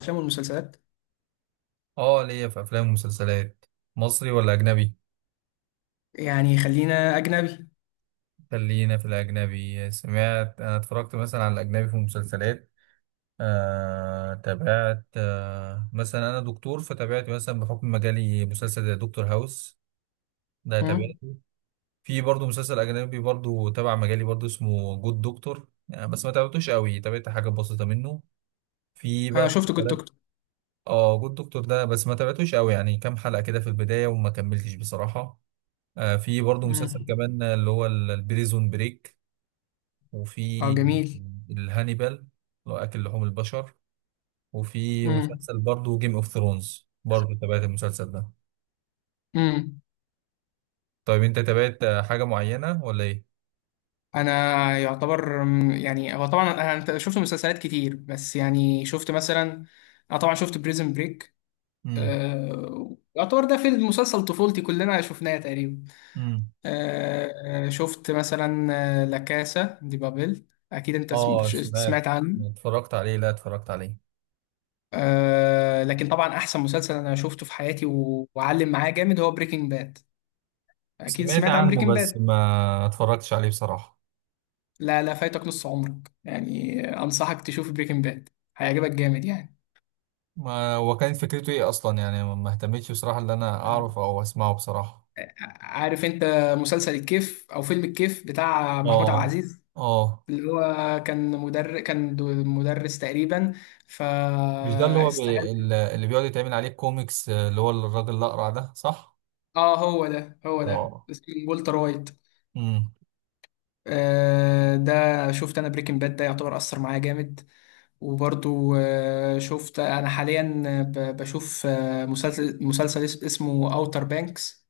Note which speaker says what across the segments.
Speaker 1: الافلام والمسلسلات،
Speaker 2: اه، ليا في افلام ومسلسلات. مصري ولا اجنبي؟
Speaker 1: يعني خلينا اجنبي.
Speaker 2: خلينا في الاجنبي. سمعت، انا اتفرجت مثلا على الاجنبي في مسلسلات. تابعت، مثلا انا دكتور، فتابعت مثلا بحكم مجالي مسلسل زي دكتور هاوس. ده
Speaker 1: مم.
Speaker 2: تابعته. في برضه مسلسل اجنبي برضه تبع مجالي، برضه اسمه جود دكتور يعني، بس ما تابعتوش قوي، تابعت حاجه بسيطه منه. في
Speaker 1: انا
Speaker 2: بقى
Speaker 1: شفت جود
Speaker 2: مسلسلات.
Speaker 1: دكتور.
Speaker 2: اه، جود دكتور ده بس ما تابعتوش قوي يعني، كام حلقه كده في البدايه وما كملتش بصراحه. في برضه مسلسل
Speaker 1: مم.
Speaker 2: كمان اللي هو البريزون بريك. وفي
Speaker 1: اه، جميل.
Speaker 2: الهانيبال اللي هو أكل لحوم البشر. وفي
Speaker 1: مم.
Speaker 2: مسلسل برضه جيم اوف ثرونز، برضه تابعت المسلسل ده.
Speaker 1: مم.
Speaker 2: طيب، انت تابعت حاجة معينة ولا ايه؟
Speaker 1: انا يعتبر، يعني هو طبعا انا، أنت شفت مسلسلات كتير، بس يعني شفت مثلا انا طبعا شفت بريزن بريك.
Speaker 2: امم.
Speaker 1: يعتبر ده فيلم مسلسل طفولتي، كلنا شفناه تقريبا.
Speaker 2: امم.
Speaker 1: شفت مثلا لا كاسا دي بابل، اكيد انت
Speaker 2: اه، سمعت.
Speaker 1: سمعت عنه.
Speaker 2: اتفرجت عليه، لا اتفرجت عليه.
Speaker 1: لكن طبعا احسن مسلسل انا شفته في حياتي و- وعلم معايا جامد هو بريكنج باد، اكيد
Speaker 2: سمعت
Speaker 1: سمعت عن
Speaker 2: عنه
Speaker 1: بريكنج
Speaker 2: بس
Speaker 1: باد.
Speaker 2: ما اتفرجتش عليه بصراحة.
Speaker 1: لا، لا، فايتك نص عمرك، يعني انصحك تشوف بريكنج باد، هيعجبك جامد يعني.
Speaker 2: ما هو كانت فكرته ايه اصلا يعني، ما اهتمتش بصراحة ان انا اعرف او اسمعه بصراحة.
Speaker 1: عارف انت مسلسل الكيف او فيلم الكيف بتاع محمود عبد
Speaker 2: اه.
Speaker 1: العزيز،
Speaker 2: اه.
Speaker 1: اللي هو كان مدرس، مدرس تقريبا،
Speaker 2: مش ده اللي هو
Speaker 1: فاستغل.
Speaker 2: اللي بيقعد يتعمل عليه كوميكس، اللي هو الراجل الأقرع ده، صح؟
Speaker 1: اه، هو ده، هو ده
Speaker 2: اه.
Speaker 1: اسمه والتر وايت.
Speaker 2: امم.
Speaker 1: ده شفت انا بريكنج باد، ده يعتبر اثر معايا جامد. وبرضو شفت انا حاليا، بشوف مسلسل اسمه اوتر بانكس،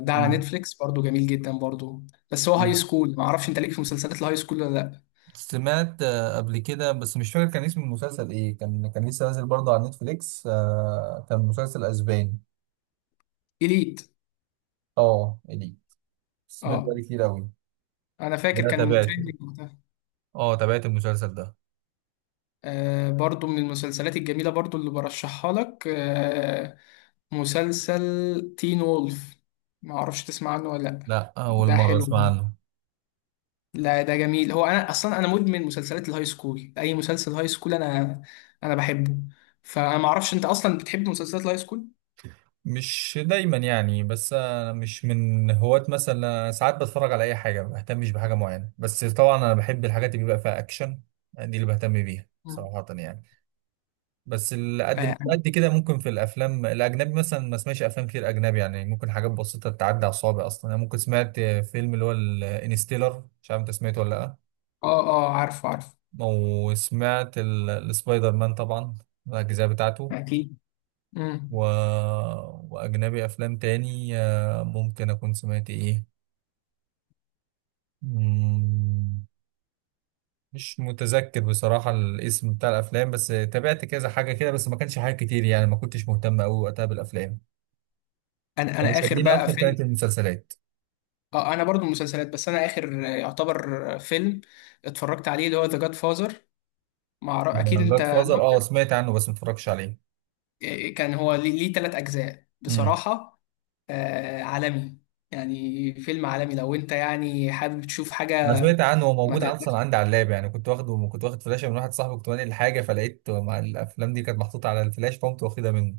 Speaker 1: ده على
Speaker 2: امم.
Speaker 1: نتفليكس برضو، جميل جدا برضو. بس هو هاي
Speaker 2: أمم.
Speaker 1: سكول، ما اعرفش انت ليك في مسلسلات الهاي سكول ولا لا.
Speaker 2: سمعت قبل كده، بس مش فاكر كان اسم المسلسل ايه. كان لسه نازل برضه على نتفليكس، كان مسلسل اسباني.
Speaker 1: اليت.
Speaker 2: اه، إلي، سمعت
Speaker 1: اه،
Speaker 2: عليه كتير قوي.
Speaker 1: انا
Speaker 2: ده
Speaker 1: فاكر كان
Speaker 2: تابعته.
Speaker 1: تريندينج وقتها.
Speaker 2: اه، تابعت المسلسل ده.
Speaker 1: برضو من المسلسلات الجميلة برضو اللي برشحها لك، مسلسل تين وولف، ما اعرفش تسمع عنه ولا لا.
Speaker 2: لا، اول
Speaker 1: ده
Speaker 2: مرة
Speaker 1: حلو،
Speaker 2: اسمع عنه.
Speaker 1: لا ده جميل، هو انا اصلا انا مدمن مسلسلات الهاي سكول، اي مسلسل هاي سكول انا بحبه. فانا ما اعرفش انت اصلا بتحب مسلسلات الهاي سكول.
Speaker 2: مش دايما يعني، بس انا مش من هواة مثلا، أنا ساعات بتفرج على اي حاجه ما بهتمش بحاجه معينه، بس طبعا انا بحب الحاجات اللي بيبقى فيها اكشن، دي اللي بهتم بيها
Speaker 1: مم.
Speaker 2: صراحه يعني. بس اللي
Speaker 1: اه،
Speaker 2: قد مش
Speaker 1: يعني
Speaker 2: قد كده، ممكن في الافلام الاجنبي مثلا ما اسمعش افلام كتير اجنبي يعني، ممكن حاجات بسيطه تعدي على الصوابع اصلا. انا ممكن سمعت فيلم اللي هو الانستيلر، مش عارف انت سمعته ولا لا.
Speaker 1: اه، عارفه عارفه.
Speaker 2: وسمعت السبايدر مان طبعا، الاجزاء بتاعته.
Speaker 1: اكيد.
Speaker 2: و...
Speaker 1: مم.
Speaker 2: وأجنبي أفلام تاني، ممكن أكون سمعت إيه مم، مش متذكر بصراحة الاسم بتاع الأفلام، بس تابعت كذا حاجة كده، بس ما كانش حاجة كتير يعني، ما كنتش مهتم أوي وقتها بالأفلام.
Speaker 1: انا
Speaker 2: اللي
Speaker 1: انا اخر
Speaker 2: شدني
Speaker 1: بقى
Speaker 2: أكتر
Speaker 1: فيلم.
Speaker 2: كانت المسلسلات.
Speaker 1: اه، انا برضو مسلسلات، بس انا اخر يعتبر فيلم اتفرجت عليه اللي هو ذا جاد فازر. مع اكيد انت
Speaker 2: جاد
Speaker 1: لا،
Speaker 2: فازر، أه سمعت عنه بس ما اتفرجتش عليه.
Speaker 1: كان هو ليه تلات اجزاء
Speaker 2: مم.
Speaker 1: بصراحة. آه، عالمي، يعني فيلم عالمي لو انت يعني حابب تشوف
Speaker 2: أنا
Speaker 1: حاجة.
Speaker 2: سمعت عنه، هو
Speaker 1: ما
Speaker 2: موجود
Speaker 1: ت...
Speaker 2: أصلا عندي على اللاب يعني، كنت واخد فلاشة من واحد صاحبي، كنت بنقل حاجة فلقيت مع الأفلام دي كانت محطوطة على الفلاش، فقمت واخدها منه.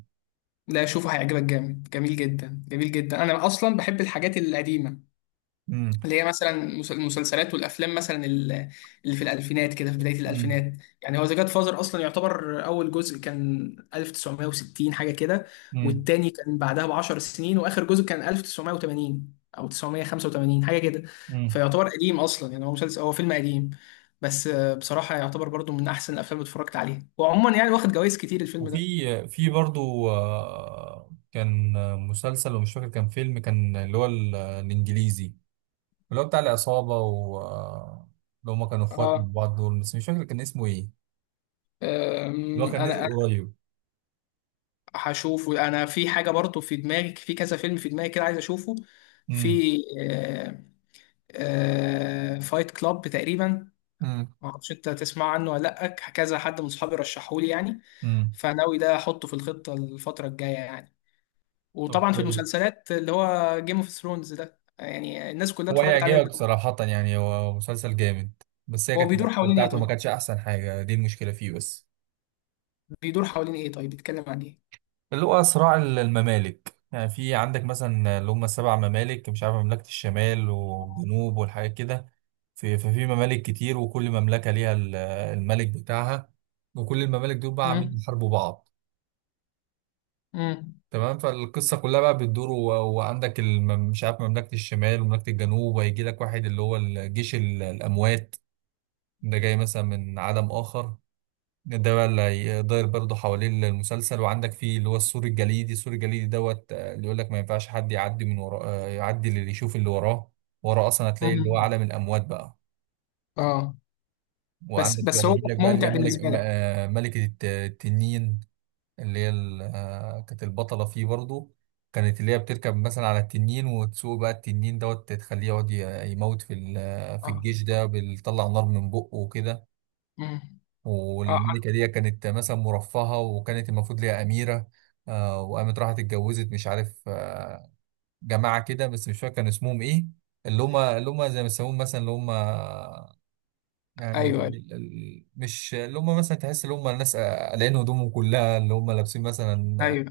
Speaker 1: لا، شوفه، هيعجبك جامد، جميل جدا جميل جدا. انا اصلا بحب الحاجات القديمه،
Speaker 2: مم.
Speaker 1: اللي هي مثلا المسلسلات والافلام، مثلا اللي في الالفينات كده، في بدايه
Speaker 2: مم.
Speaker 1: الالفينات. يعني هو ذا جاد فازر اصلا يعتبر اول جزء كان 1960 حاجه كده،
Speaker 2: مم.
Speaker 1: والتاني كان بعدها ب 10 سنين، واخر جزء كان 1980 او 985 حاجه كده،
Speaker 2: مم.
Speaker 1: فيعتبر قديم اصلا، يعني هو مسلسل، هو فيلم قديم، بس بصراحه يعتبر برضو من احسن الافلام اللي اتفرجت عليها، وعموما يعني واخد جوائز كتير الفيلم
Speaker 2: وفي
Speaker 1: ده.
Speaker 2: في برضو، كان مسلسل ومش فاكر كان فيلم، كان اللي هو الانجليزي، اللي هو بتاع العصابة، و آه، اللي هما كانوا اخوات من
Speaker 1: اه،
Speaker 2: بعض دول، بس مش فاكر كان اسمه ايه. اللي هو كان
Speaker 1: انا
Speaker 2: نزل قريب.
Speaker 1: هشوفه. انا في حاجه برضو في دماغي، في كذا فيلم في دماغي كده عايز اشوفه،
Speaker 2: امم.
Speaker 1: في فايت كلاب تقريبا،
Speaker 2: امم.
Speaker 1: ما اعرفش انت تسمع عنه ولا لا، كذا حد من اصحابي رشحهولي يعني،
Speaker 2: امم.
Speaker 1: فناوي ده احطه في الخطه الفتره الجايه يعني.
Speaker 2: طب
Speaker 1: وطبعا في
Speaker 2: كويس.
Speaker 1: المسلسلات اللي هو جيم اوف ثرونز ده، يعني الناس كلها
Speaker 2: هو
Speaker 1: اتفرجت عليه.
Speaker 2: هيعجبك صراحة يعني، هو مسلسل جامد، بس هي
Speaker 1: هو
Speaker 2: كانت
Speaker 1: بيدور
Speaker 2: الأكلة
Speaker 1: حوالين ايه
Speaker 2: بتاعته ما
Speaker 1: طيب؟
Speaker 2: كانتش أحسن حاجة، دي المشكلة فيه بس.
Speaker 1: بيدور حوالين ايه طيب؟ بيتكلم عن ايه؟
Speaker 2: اللي هو صراع الممالك يعني، في عندك مثلا اللي هم السبع ممالك، مش عارف مملكة الشمال والجنوب والحاجات كده. ففي ممالك كتير، وكل مملكة ليها الملك بتاعها، وكل الممالك دول بقى عاملين
Speaker 1: امم.
Speaker 2: يحاربوا بعض.
Speaker 1: امم.
Speaker 2: تمام، فالقصة كلها بقى بتدور وعندك مش عارف مملكة الشمال ومملكة الجنوب، وهيجي لك واحد اللي هو الجيش الأموات، ده جاي مثلا من عالم آخر. ده بقى اللي هيدار برضه حوالين المسلسل. وعندك فيه اللي هو السور الجليدي، السور الجليدي دوت، اللي يقول لك ما ينفعش حد يعدي من وراه، يعدي اللي يشوف اللي وراه. وراه اصلا هتلاقي اللي هو
Speaker 1: امم.
Speaker 2: عالم الاموات بقى.
Speaker 1: اه. بس
Speaker 2: وعندك بقى
Speaker 1: بس هو
Speaker 2: يجي لك بقى اللي هي
Speaker 1: ممتع بالنسبه لك؟
Speaker 2: ملكة التنين، اللي هي كانت البطلة فيه برضه. كانت اللي هي بتركب مثلا على التنين وتسوق بقى التنين دوت، تخليه يقعد يموت في ال- آه، في
Speaker 1: اه.
Speaker 2: الجيش ده، بيطلع نار من بقه وكده.
Speaker 1: امم. اه.
Speaker 2: والملكة دي كانت مثلا مرفهة، وكانت المفروض ليها أميرة، وقامت راحت اتجوزت، مش عارف، جماعة كده بس مش فاكر كان اسمهم إيه. اللي هم زي ما يسموهم مثلا، اللي هم يعني
Speaker 1: ايوه، ايوه،
Speaker 2: مش اللي هم، مثلا تحس اللي هم الناس قلعين هدومهم كلها، اللي هم لابسين مثلا،
Speaker 1: ايوه.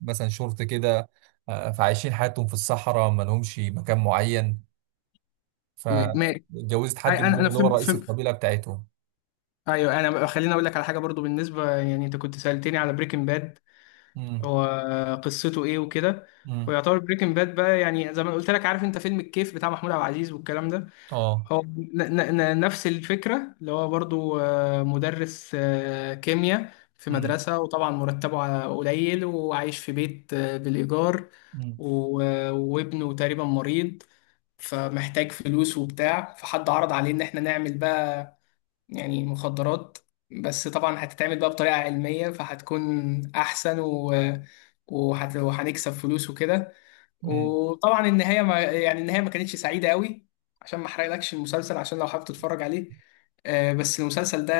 Speaker 2: مثلا شورت كده، فعايشين حياتهم في الصحراء ما لهمش مكان معين،
Speaker 1: ماشي.
Speaker 2: فاتجوزت حد
Speaker 1: انا
Speaker 2: منهم
Speaker 1: انا
Speaker 2: اللي هو
Speaker 1: فهمت
Speaker 2: رئيس
Speaker 1: فهمت.
Speaker 2: القبيلة بتاعتهم.
Speaker 1: ايوه، انا خليني اقول لك على حاجه برضو، بالنسبه يعني انت كنت سالتني على بريكنج باد،
Speaker 2: امم.
Speaker 1: هو قصته ايه وكده.
Speaker 2: امم.
Speaker 1: ويعتبر بريكنج باد بقى، يعني زي ما قلت لك، عارف انت فيلم الكيف بتاع محمود عبد العزيز والكلام ده،
Speaker 2: اه.
Speaker 1: هو نفس الفكرة، اللي هو برضو مدرس كيمياء في مدرسة، وطبعا مرتبه قليل، وعايش في بيت بالإيجار،
Speaker 2: امم.
Speaker 1: و- وابنه تقريبا مريض، فمحتاج فلوس وبتاع، فحد عرض عليه إن احنا نعمل يعني مخدرات، بس طبعا هتتعمل بقى بطريقة علمية فهتكون أحسن وهنكسب فلوس وكده. وطبعا النهاية ما... يعني النهاية ما كانتش سعيدة قوي، عشان ما أحرقلكش المسلسل، عشان لو حابب تتفرج عليه. بس المسلسل ده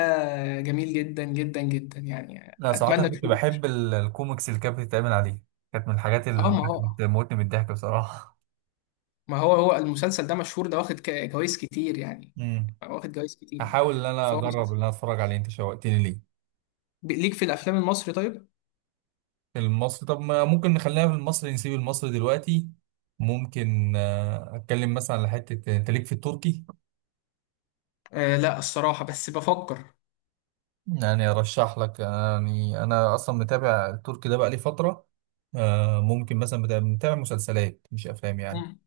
Speaker 1: جميل جدا جدا جدا، يعني
Speaker 2: لا صراحة أنا
Speaker 1: أتمنى
Speaker 2: كنت
Speaker 1: تشوف.
Speaker 2: بحب الكوميكس اللي كانت بتتعمل عليه، كانت من الحاجات
Speaker 1: اه،
Speaker 2: اللي
Speaker 1: ما
Speaker 2: كانت
Speaker 1: هو
Speaker 2: بتموتني من الضحك بصراحة.
Speaker 1: ما هو هو المسلسل ده مشهور، ده واخد جوايز كتير يعني،
Speaker 2: امم.
Speaker 1: واخد جوايز كتير،
Speaker 2: هحاول إن أنا
Speaker 1: فهو
Speaker 2: أجرب إن
Speaker 1: مسلسل.
Speaker 2: أنا أتفرج عليه، أنت شوقتني ليه.
Speaker 1: ليك في الأفلام المصري طيب؟
Speaker 2: المصري، طب ما ممكن نخلينا في المصري، نسيب المصري دلوقتي. ممكن أتكلم مثلا على حتة، أنت ليك في التركي؟
Speaker 1: آه لا، الصراحة بس بفكر.
Speaker 2: يعني أرشح لك يعني، أنا أصلا متابع التركي ده بقالي فترة. ممكن مثلا، متابع مسلسلات مش أفلام يعني.
Speaker 1: مم.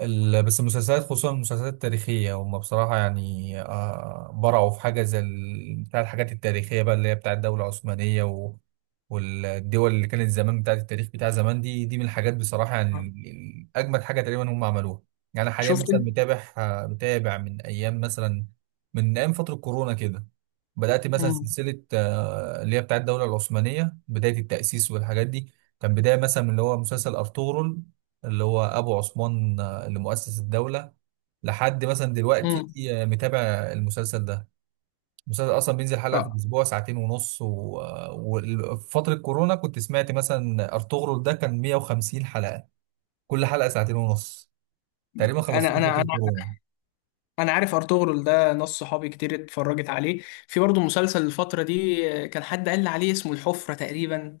Speaker 2: بس المسلسلات، خصوصا المسلسلات التاريخية، هم بصراحة يعني برعوا في حاجة زي بتاع الحاجات التاريخية بقى، اللي هي بتاع الدولة العثمانية والدول اللي كانت زمان، بتاعت التاريخ بتاع زمان دي من الحاجات بصراحة يعني،
Speaker 1: مم.
Speaker 2: أجمد حاجة تقريبا هم عملوها. يعني أنا حاليا
Speaker 1: شفت
Speaker 2: مثلا
Speaker 1: انت.
Speaker 2: متابع من أيام مثلا، من أيام فترة كورونا كده. بدأت مثلا
Speaker 1: مم.
Speaker 2: سلسلة، اللي هي بتاعت الدولة العثمانية، بداية التأسيس والحاجات دي. كان بداية مثلا من اللي هو مسلسل أرطغرل، اللي هو ابو عثمان، لمؤسس الدولة، لحد مثلا دلوقتي،
Speaker 1: مم.
Speaker 2: متابع المسلسل ده. المسلسل أصلا بينزل حلقة في
Speaker 1: اه،
Speaker 2: الأسبوع، ساعتين ونص، و- آه، وفي فترة كورونا كنت سمعت مثلا أرطغرل ده كان 150 حلقة، كل حلقة ساعتين ونص، تقريبا خلصته
Speaker 1: انا
Speaker 2: في
Speaker 1: انا انا
Speaker 2: فترة كورونا.
Speaker 1: انا عارف ارطغرل ده، ناس صحابي كتير اتفرجت عليه، في برضه مسلسل الفتره دي كان حد قال لي عليه اسمه الحفره تقريبا،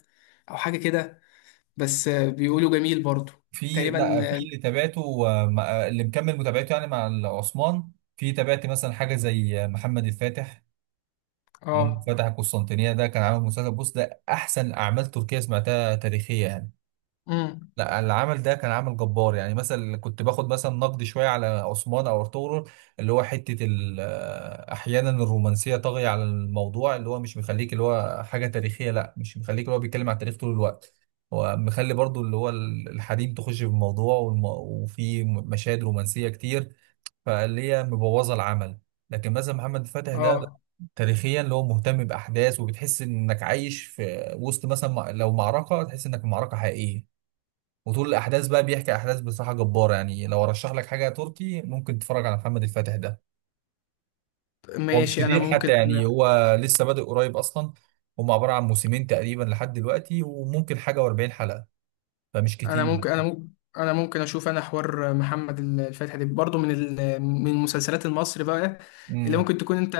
Speaker 1: او حاجه كده، بس بيقولوا جميل برضه.
Speaker 2: في، لا
Speaker 1: تقريبا
Speaker 2: في
Speaker 1: اه.
Speaker 2: اللي تابعته، اللي مكمل متابعته يعني مع عثمان. في تابعت مثلا حاجة زي محمد الفاتح، اللي هو
Speaker 1: اه.
Speaker 2: فتح القسطنطينية. ده كان عامل مسلسل، بص، ده أحسن أعمال تركية سمعتها تاريخية يعني.
Speaker 1: مم.
Speaker 2: لا، اللي عمل ده كان عامل جبار يعني. مثلا كنت باخد مثلا نقد شويه على عثمان او ارطغرل، اللي هو حته احيانا الرومانسيه طاغيه على الموضوع، اللي هو مش مخليك اللي هو حاجه تاريخيه، لا، مش مخليك اللي هو بيتكلم على التاريخ طول الوقت. هو مخلي برضو اللي هو الحريم تخش في الموضوع، وفي مشاهد رومانسيه كتير، فاللي هي مبوظه العمل. لكن مثلا محمد فتح ده، لا،
Speaker 1: اه،
Speaker 2: تاريخيا اللي هو مهتم باحداث، وبتحس انك عايش في وسط مثلا، لو معركه تحس انك في معركه حقيقيه. وطول الاحداث بقى بيحكي احداث بصراحه جباره يعني. لو ارشح لك حاجه تركي، ممكن تتفرج على محمد الفاتح ده. هو مش
Speaker 1: ماشي.
Speaker 2: كتير حتى يعني، هو لسه بادئ قريب اصلا، هم عباره عن موسمين تقريبا لحد دلوقتي، وممكن حاجه و40 حلقه، فمش
Speaker 1: انا
Speaker 2: كتير.
Speaker 1: ممكن انا ممكن انا ممكن اشوف انا حوار محمد الفاتح ده برضه. من من مسلسلات المصري بقى اللي
Speaker 2: امم.
Speaker 1: ممكن تكون انت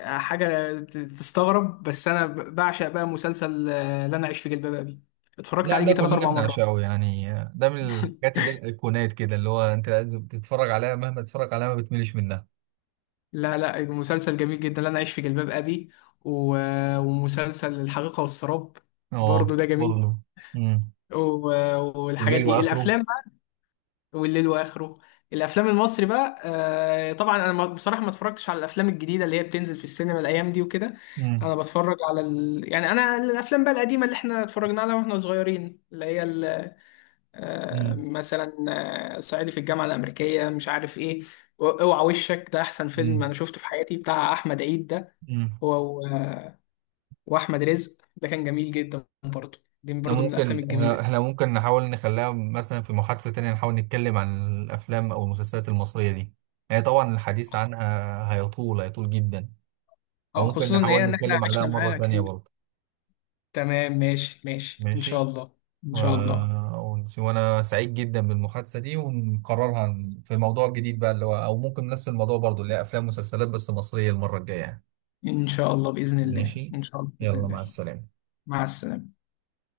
Speaker 1: حاجة تستغرب، بس أنا بعشق بقى مسلسل لا أنا أعيش في جلباب أبي، اتفرجت
Speaker 2: لا،
Speaker 1: عليه
Speaker 2: ده
Speaker 1: يجي تلات
Speaker 2: كلنا
Speaker 1: أربع مرات.
Speaker 2: بنعشقه يعني، ده من الحاجات اللي هي الايقونات كده، اللي هو انت لازم تتفرج عليها، مهما تتفرج عليها ما بتملش منها.
Speaker 1: لا، لا، مسلسل جميل جدا لا أنا أعيش في جلباب أبي، و- ومسلسل الحقيقة والسراب
Speaker 2: اه،
Speaker 1: برضه ده جميل،
Speaker 2: برضه. امم.
Speaker 1: و- والحاجات
Speaker 2: الليل
Speaker 1: دي
Speaker 2: واخره.
Speaker 1: الأفلام بقى، والليل وآخره. الأفلام المصري بقى، طبعا أنا بصراحة ما اتفرجتش على الأفلام الجديدة اللي هي بتنزل في السينما الأيام دي وكده.
Speaker 2: امم.
Speaker 1: أنا بتفرج على يعني أنا الأفلام بقى القديمة اللي إحنا اتفرجنا عليها وإحنا صغيرين،
Speaker 2: امم.
Speaker 1: مثلا صعيدي في الجامعه الامريكيه، مش عارف ايه، اوعى وشك، ده احسن فيلم انا شفته في حياتي بتاع احمد عيد ده،
Speaker 2: امم.
Speaker 1: هو و- واحمد رزق ده كان جميل جدا برضه، دي
Speaker 2: احنا
Speaker 1: برضه من الافلام
Speaker 2: ممكن احنا
Speaker 1: الجميله.
Speaker 2: إحنا ممكن نحاول نخليها مثلا في محادثة تانية، نحاول نتكلم عن الافلام او المسلسلات المصرية دي. هي طبعا الحديث عنها هيطول، هيطول جدا، فممكن
Speaker 1: خصوصا ان
Speaker 2: نحاول
Speaker 1: هي ان احنا
Speaker 2: نتكلم عليها
Speaker 1: عشنا
Speaker 2: مرة
Speaker 1: معاها
Speaker 2: تانية
Speaker 1: كتير.
Speaker 2: برضه.
Speaker 1: تمام، ماشي ماشي ان شاء
Speaker 2: ماشي.
Speaker 1: الله. ان
Speaker 2: و...
Speaker 1: شاء الله.
Speaker 2: وانا سعيد جدا بالمحادثة دي، ونقررها في موضوع جديد بقى، اللي هو او ممكن نفس الموضوع برضه، اللي هي افلام ومسلسلات بس مصرية المرة الجاية.
Speaker 1: ان شاء الله باذن الله،
Speaker 2: ماشي.
Speaker 1: ان شاء الله باذن
Speaker 2: يلا مع
Speaker 1: الله.
Speaker 2: السلامة.
Speaker 1: مع السلامه.